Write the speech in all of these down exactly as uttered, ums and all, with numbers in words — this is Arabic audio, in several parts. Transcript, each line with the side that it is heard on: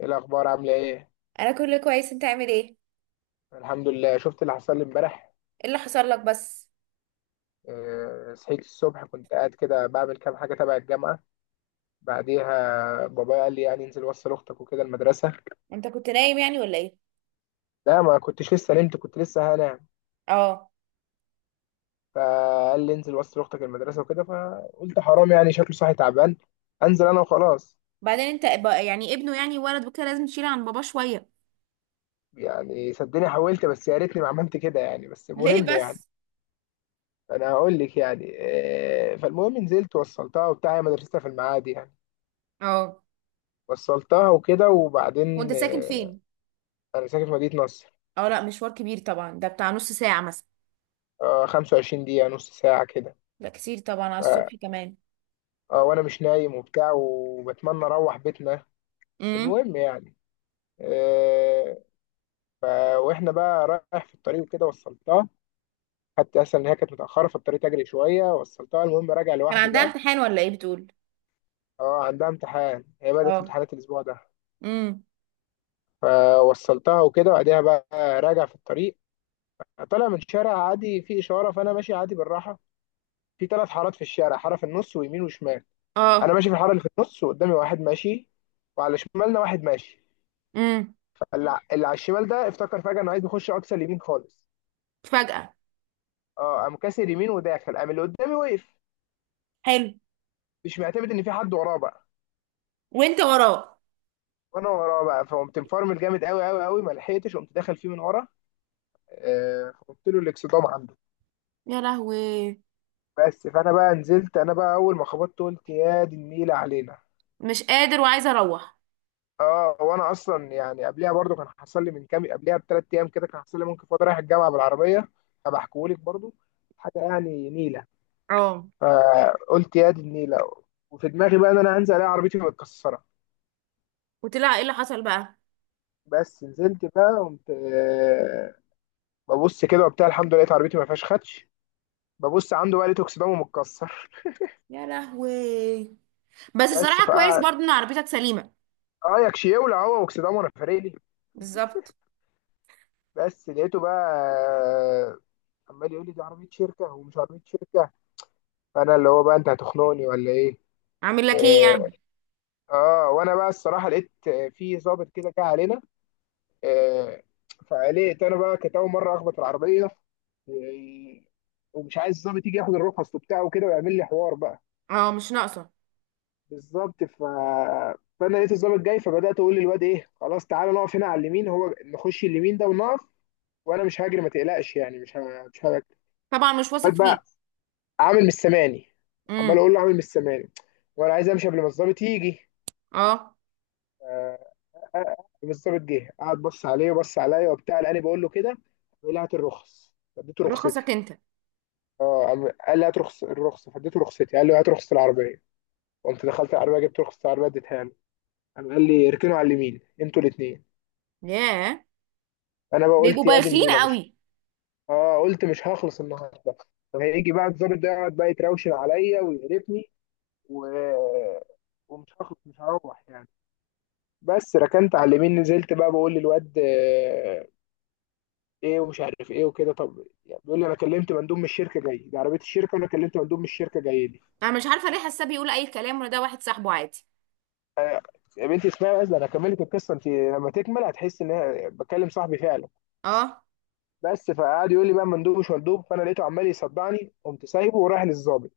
left: ايه الاخبار؟ عامله ايه؟
right: انا كله كويس، انت عامل ايه ايه؟
left: الحمد لله. شفت اللي حصل لي امبارح.
right: اللي حصل لك بس؟
left: آه، صحيت الصبح كنت قاعد كده بعمل كام حاجه تبع الجامعه. بعديها بابايا قال لي يعني انزل وصل اختك وكده المدرسه.
right: انت كنت نايم يعني ولا ايه؟
left: لا، ما كنتش لسه نمت، كنت لسه هنام.
right: اه.
left: فقال لي انزل وصل اختك المدرسه وكده، فقلت حرام يعني شكله صاحي تعبان، انزل انا وخلاص.
right: بعدين انت ب- يعني ابنه يعني ولد وكده لازم تشيل عن باباه شويه.
left: يعني صدقني حاولت، بس يا ريتني ما عملت كده يعني، بس
right: ليه
left: مهم يعني.
right: بس؟
left: انا هقول لك يعني آه، فالمهم نزلت وصلتها وبتاع، هي مدرستها في المعادي يعني.
right: اه.
left: وصلتها وكده وبعدين
right: وانت ساكن
left: آه،
right: فين؟
left: انا ساكن في مدينة نصر.
right: اه، لا مشوار كبير طبعا، ده بتاع نص ساعة مثلا.
left: آه، 25 دقيقة نص ساعة كده.
right: لا كتير طبعا على
left: آه.
right: الصبح كمان.
left: آه، وانا مش نايم وبتاع وبتمنى اروح بيتنا.
right: امم.
left: المهم يعني. آه. ف- واحنا بقى رايح في الطريق وكده وصلتها، حتى اصلا ان هي كانت متأخرة في الطريق، تجري شوية، وصلتها. المهم راجع
right: كان
left: لوحدي
right: عندها
left: بقى.
right: امتحان ولا ايه بتقول؟
left: اه عندها امتحان، هي بدأت
right: اه.
left: امتحانات الاسبوع ده.
right: امم.
left: فوصلتها وكده وبعدها بقى راجع في الطريق، طالع من شارع عادي فيه إشارة، فأنا ماشي عادي بالراحة. في ثلاث حارات في الشارع، حارة في النص ويمين وشمال. انا
right: اه.
left: ماشي في الحاره اللي في النص، وقدامي واحد ماشي، وعلى شمالنا واحد ماشي.
right: امم.
left: فاللي اللي على الشمال ده افتكر فجاه انه عايز يخش اقصى اليمين خالص.
right: فجأة؟
left: اه قام كاسر يمين وداخل، قام اللي قدامي وقف،
right: حلو.
left: مش معتمد ان في حد وراه بقى.
right: وانت وراه؟
left: وانا وراه بقى، فقمت مفرمل جامد قوي قوي قوي، ما لحقتش، قمت داخل فيه من ورا. آه فقلت له الاكسدام عنده.
right: يا لهوي!
left: بس فانا بقى نزلت، انا بقى اول ما خبطت قلت يا دي النيله علينا.
right: مش قادر وعايزه اروح.
left: اه وانا اصلا يعني قبلها برضو كان حصل لي من كام، قبلها بثلاث ايام كده كان حصل لي، ممكن فاضي رايح الجامعه بالعربيه، فبحكيهولك برضو حاجه يعني نيله.
right: اه.
left: فقلت يا دي النيله، وفي دماغي بقى ان انا هنزل الاقي عربيتي متكسره.
right: وطلع ايه اللي حصل بقى؟
left: بس نزلت بقى قمت آه، ببص كده وبتاع، الحمد لله لقيت عربيتي ما فيهاش خدش. ببص عنده بقى، لقيته اكسدامه متكسر.
right: يا لهوي! بس
left: بس
right: الصراحة كويس
left: فقعد،
right: برضو ان عربيتك سليمة.
left: اه يكشي يولع هو واكسدامه، انا فارق لي؟
right: بالظبط.
left: بس لقيته بقى آه، عمال يقول لي دي عربيه شركه ومش عربيه شركه، فانا اللي هو بقى انت هتخنقني ولا ايه؟
right: عامل لك ايه
left: اه.
right: يعني؟
left: آه، وانا بقى الصراحه لقيت آه، في ظابط كده جه علينا. آه. فقلقت انا بقى، كانت اول مره اخبط العربيه، و... ومش عايز الظابط يجي ياخد الرخص وبتاعه وكده ويعمل لي حوار بقى.
right: اه. مش ناقصة.
left: بالظبط. ف... فانا لقيت الظابط جاي، فبدات اقول للواد ايه خلاص تعالى نقف هنا على اليمين، هو نخش اليمين ده ونقف، وانا مش هاجري ما تقلقش يعني، مش ه... مش هاجري.
right: طبعا مش واثق
left: الواد
right: فيه.
left: بقى عامل مش سامعني، عمال
right: امم.
left: اقول له، عامل مش سامعني، وانا عايز امشي قبل ما الظابط يجي.
right: اه.
left: آه، بالظبط جه، قعد بص عليه وبص عليا وبتاع، لاني بقول له كده. بيقول لي هات الرخص، فاديته
right: رخصك
left: رخصتي.
right: انت؟
left: اه قام- قال لي هات رخص الرخصه، فاديته رخصتي. قال لي هات رخصه العربيه، قمت دخلت العربيه جبت رخصه العربيه اديتها له. قام قال لي اركنوا على اليمين انتوا الاثنين.
right: ياه.
left: انا بقى
right: بيبقوا
left: قلت يا دي
right: بايخين
left: النيله، مش.
right: قوي.
left: اه قلت مش هخلص النهارده، فهيجي بقى الضابط ده يقعد بقى يتراوشن عليا ويقرفني، و... ومش هخلص، مش هروح يعني. بس ركنت على اليمين، نزلت بقى بقول للواد ايه، ومش عارف ايه وكده، طب يعني بيقول لي انا كلمت مندوب من الشركه جاي، دي عربيه الشركه وانا كلمت مندوب من الشركه جاي لي.
right: انا مش عارفة ليه، حاسة بيقول اي كلام، ولا ده واحد صاحبه عادي.
left: يا بنتي اسمعي بس، ده انا كملت القصه، انت لما تكمل هتحس ان انا بكلم صاحبي فعلا.
right: اه.
left: بس فقعد يقول لي بقى مندوب مش مندوب، فانا لقيته عمال يصدعني، قمت سايبه ورايح للظابط.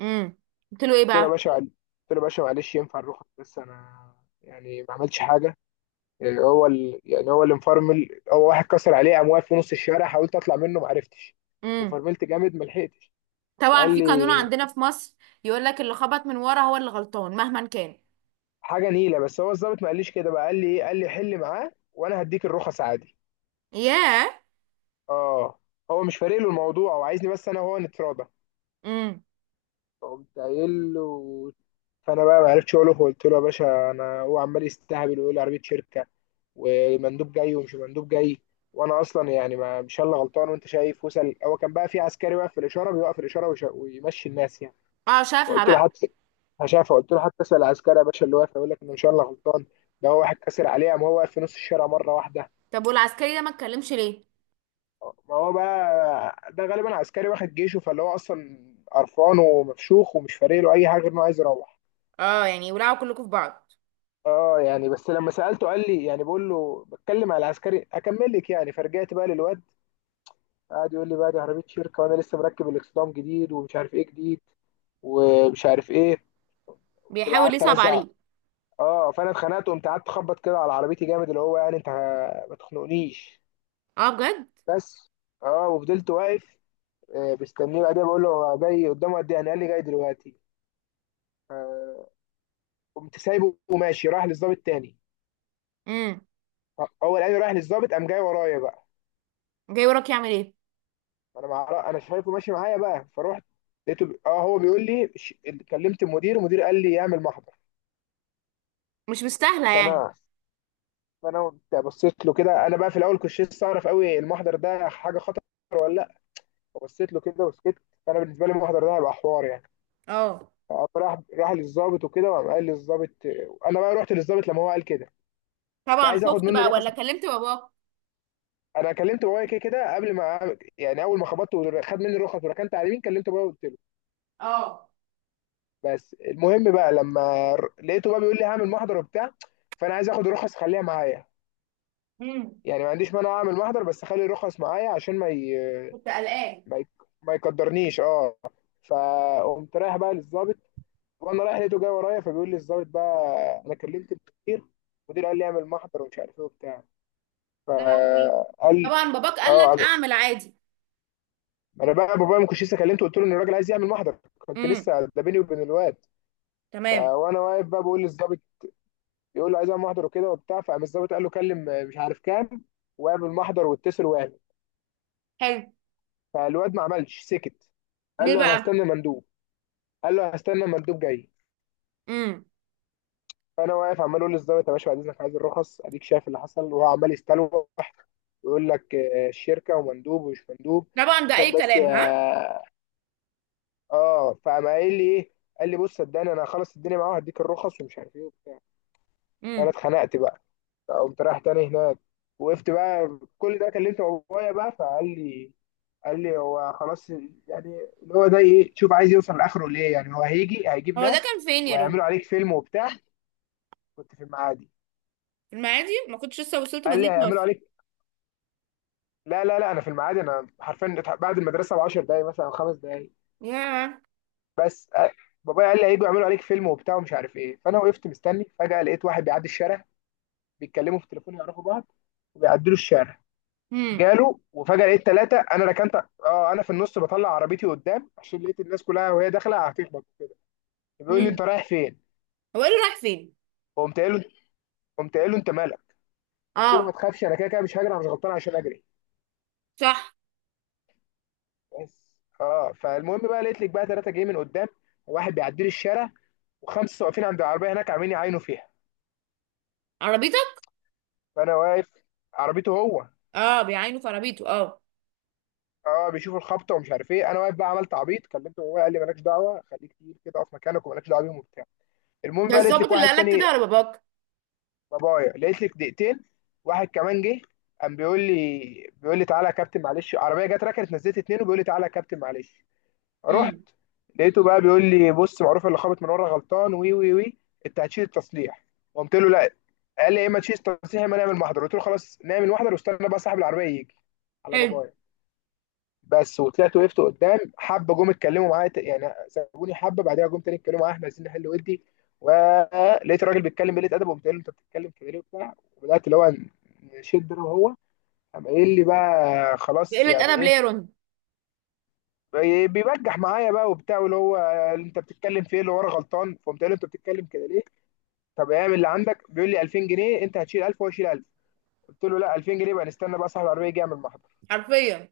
right: امم. قلت له ايه
left: قلت له يا
right: بقى؟
left: باشا قلت له يا باشا، معلش ينفع نروح، بس انا يعني ما عملتش حاجه، يعني هو ال... يعني هو اللي مفرمل، هو واحد كسر عليه قام واقف في نص الشارع، حاولت اطلع منه ما عرفتش،
right: امم.
left: وفرملت جامد ما لحقتش.
right: طبعا،
left: فقال
right: في قانون
left: لي
right: عندنا في مصر، يقول لك اللي خبط من ورا هو اللي غلطان مهما كان.
left: حاجه نيله، بس هو الظابط ما قاليش كده بقى، قال لي ايه، قال لي حل معاه وانا هديك الرخص عادي.
right: ياه.
left: اه، هو مش فارق له الموضوع، هو عايزني بس انا وهو نتراضى.
right: امم.
left: فقمت قايل له، فانا بقى ما عرفتش اقول له، قلت له يا باشا انا هو عمال يستهبل ويقول لي عربيه شركه، ومندوب جاي ومش مندوب جاي، وانا اصلا يعني ما مش انا اللي غلطان، وانت شايف وصل، هو كان بقى في عسكري واقف في الاشاره بيوقف الاشاره ويش- ويمشي الناس يعني.
right: اه شافها
left: فقلت له
right: بقى.
left: حتى شايف، قلت له حتى اسال العسكري يا باشا اللي واقف يقول لك ان مش انا اللي غلطان، ده هو واحد كسر عليه قام هو واقف في نص الشارع مره واحده.
right: طب والعسكري ده ما اتكلمش ليه؟
left: ما هو بقى ده غالبا عسكري واحد جيشه، فاللي هو اصلا قرفان ومفشوخ ومش فارق له اي حاجه غير انه عايز يروح.
right: اه يعني ولعوا كلكم في بعض.
left: اه يعني، بس لما سالته قال لي يعني، بقول له بتكلم على العسكري، اكمل لك يعني. فرجعت بقى للواد، قعد يقول لي بقى دي عربيه شركه، وانا لسه مركب الاكسدام جديد، ومش عارف ايه جديد، ومش عارف ايه. قمت بقى
right: بيحاول
left: قعدت
right: يصعب
left: ارزع.
right: عليه.
left: اه، فانا اتخنقت وقمت قعدت اخبط كده على عربيتي جامد، اللي هو يعني انت ما تخنقنيش.
right: اه بجد.
left: بس اه، وفضلت واقف آه، مستنيه. بعدين بقول له جاي قدامه قد ايه يعني، قال لي جاي دلوقتي. قمت سايبه وماشي رايح للظابط تاني.
right: امم.
left: هو لقاني رايح للظابط، قام جاي ورايا بقى.
right: جاي وراك يعمل ايه؟
left: انا مع... انا شايفه ماشي معايا بقى، فروحت لقيته ب... اه هو بيقول لي ش... كلمت المدير، المدير قال لي اعمل محضر.
right: مش مستاهله يعني.
left: فانا فانا قمت بصيت له كده، انا بقى في الاول كنت لسه اعرف قوي المحضر ده حاجه خطر ولا لا. فبصيت له كده وسكت، فانا بالنسبه لي المحضر ده هيبقى حوار يعني.
right: اه.
left: فقام راح راح للظابط وكده، وقام قال للظابط، انا بقى رحت للظابط لما هو قال كده، كنت
right: طبعا
left: عايز اخد
right: خفت
left: منه
right: بقى
left: الرخص.
right: ولا كلمت باباك؟
left: انا كلمت بابايا كده كده قبل ما أعمل- يعني اول ما خبطت وخد مني الرخص وركنت على اليمين كلمت بابايا وقلت له.
right: اه.
left: بس المهم بقى لما ر- لقيته بقى بيقول لي هعمل محضر وبتاع، فانا عايز اخد الرخص خليها معايا،
right: امم.
left: يعني ما عنديش مانع اعمل محضر بس خلي الرخص معايا عشان ما ي...
right: كنت قلقان.
left: ما, ي... ما يقدرنيش. اه. فقمت رايح بقى للظابط، وانا رايح لقيته جاي ورايا، فبيقول لي الظابط بقى انا كلمت المدير، المدير قال لي اعمل محضر ومش عارف ايه وبتاع.
right: يا لهوي.
left: فقال.
right: طبعا باباك قال لك
left: اه
right: اعمل عادي.
left: انا بقى بابايا ما كنتش لسه كلمته، قلت له ان الراجل عايز يعمل محضر، كنت
right: امم.
left: لسه ده بيني وبين الواد. ف-
right: تمام.
left: وانا واقف بقى بقول للظابط، يقول له عايز اعمل محضر وكده وبتاع، فقام الظابط قال له كلم آه، مش عارف كام، واعمل محضر واتصل واعمل.
right: حلو.
left: فالواد ما عملش، سكت، قال
right: ليه
left: له انا
right: بقى؟
left: هستنى مندوب، قال له هستنى مندوب جاي.
right: امم.
left: فانا واقف عمال اقول للظابط يا باشا بعد اذنك عايز الرخص، اديك شايف اللي حصل، وهو عمال يستلوح ويقول لك آه، الشركه ومندوب ومش مندوب،
right: طبعا ده
left: عشان
right: اي
left: بس
right: كلام ها.
left: اه. آه. فقام قايل لي ايه، قال لي بص صدقني انا هخلص الدنيا معاه وهديك الرخص ومش عارف ايه وبتاع. فانا
right: امم.
left: اتخنقت بقى، فقمت رايح تاني هناك، وقفت بقى. كل ده كلمت بابايا بقى، فقال لي، قال لي هو خلاص يعني اللي هو ده ايه، شوف عايز يوصل لاخره ليه، يعني هو هيجي هيجيب
right: هو ده
left: ناس
right: كان فين يا
left: وهيعملوا
right: روني؟
left: عليك فيلم وبتاع. كنت في المعادي.
right: في المعادي؟ ما كنتش لسه وصلت
left: قال لي
right: مدينة
left: هيعملوا
right: نصر.
left: عليك. لا لا لا انا في المعادي، انا حرفيا اتح- بعد المدرسه ب 10 دقايق مثلا او خمس دقايق.
right: ياه.
left: بس آه، بابايا قال لي هيجوا يعملوا عليك فيلم وبتاع ومش عارف ايه. فانا وقفت مستني، فجاه لقيت واحد بيعدي الشارع، بيتكلموا في التليفون يعرفوا بعض، وبيعدلوا الشارع.
right: امم.
left: جاله، وفجأة لقيت ثلاثة. انا ركنت، اه انا في النص، بطلع عربيتي قدام عشان لقيت الناس كلها وهي داخلة هتخبط كده. بيقول لي
right: امم.
left: انت رايح فين؟
right: هو قال له رايح فين؟
left: قمت قايل له قمت قايل له انت مالك؟ قلت له ما
right: اه.
left: تخافش انا كده كده مش هجري، انا مش غلطان عشان اجري.
right: صح.
left: بس اه، فالمهم بقى لقيت لك بقى ثلاثة جايين من قدام، وواحد بيعدي لي الشارع، وخمسة واقفين عند العربية هناك عاملين يعاينوا فيها.
right: عربيتك؟
left: فانا واقف، عربيته هو.
right: اه بيعاينوا في عربيته اه.
left: اه بيشوفوا الخبطة ومش عارف ايه. انا واقف بقى، عملت عبيط كلمته، وهو قال لي مالكش دعوة، خليك تقيل كده، اقف مكانك ومالكش دعوة بيهم وبتاع. المهم
right: ده
left: بقى لقيت لك
right: الظابط اللي
left: واحد
right: قال لك
left: تاني،
right: كده ولا باباك؟
left: بابايا لقيت لك دقيقتين، واحد كمان جه، قام بيقول لي بيقول لي تعالى يا كابتن معلش، عربيه جت ركنت نزلت اتنين وبيقول لي تعالى يا كابتن معلش. رحت
right: امم.
left: لقيته بقى بيقول لي بص معروف اللي خابط من ورا غلطان، وي وي وي، انت هتشيل التصليح. قمت له لا. قال لي يا اما تشيل التصليح يا اما نعمل محضر، قلت له خلاص نعمل محضر واستنى بقى صاحب العربيه يجي، على
right: حلو.
left: بابايا. بس. وطلعت وقفت قدام، حبه جم اتكلموا معايا ت- يعني سابوني حبه، بعدها جم تاني اتكلموا معايا احنا عايزين نحل ودي، ولقيت الراجل بيتكلم قله ادب، وقلت له انت بتتكلم كده ليه وبتاع، وبدات اللي هو نشد انا وهو. قام قايل لي بقى خلاص
right: بقلة
left: يعني
right: أدب ليه
left: ايه،
right: يا رون؟
left: بي- بيبجح معايا بقى وبتاع، واللي هو انت بتتكلم في ايه، اللي ورا غلطان. فقمت قايل له انت بتتكلم كده ليه، طب اعمل اللي عندك. بيقول لي ألفين جنيه، انت هتشيل ألف وهو يشيل ألف. قلت له لا، ألفين جنيه بقى نستنى بقى صاحب العربيه يجي يعمل محضر.
right: حرفيا.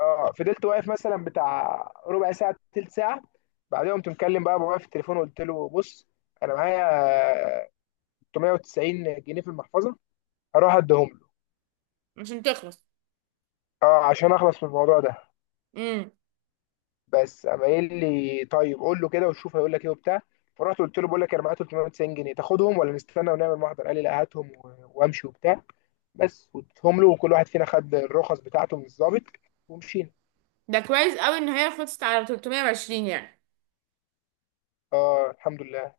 left: اه، فضلت واقف مثلا بتاع ربع ساعه تلت ساعه. بعدين قمت مكلم بقى بابايا في التليفون وقلت له بص، انا معايا ثلاثمائة وتسعين جنيه في المحفظه، هروح اديهم له،
right: عشان تخلص.
left: اه عشان اخلص من الموضوع ده.
right: امم.
left: بس قام قايل لي طيب قول له كده وشوف هيقول لك ايه وبتاع. فرحت قلت له بقول لك انا معايا ثلاثمائة وتسعين جنيه، تاخدهم ولا نستنى ونعمل محضر، قال لي لا هاتهم و- وامشي وبتاع. بس واديتهم له، وكل واحد فينا خد الرخص بتاعته من الضابط ومشينا.
right: ده كويس قوي إن هي خلصت على تلتميه وعشرين يعني.
left: اه الحمد لله.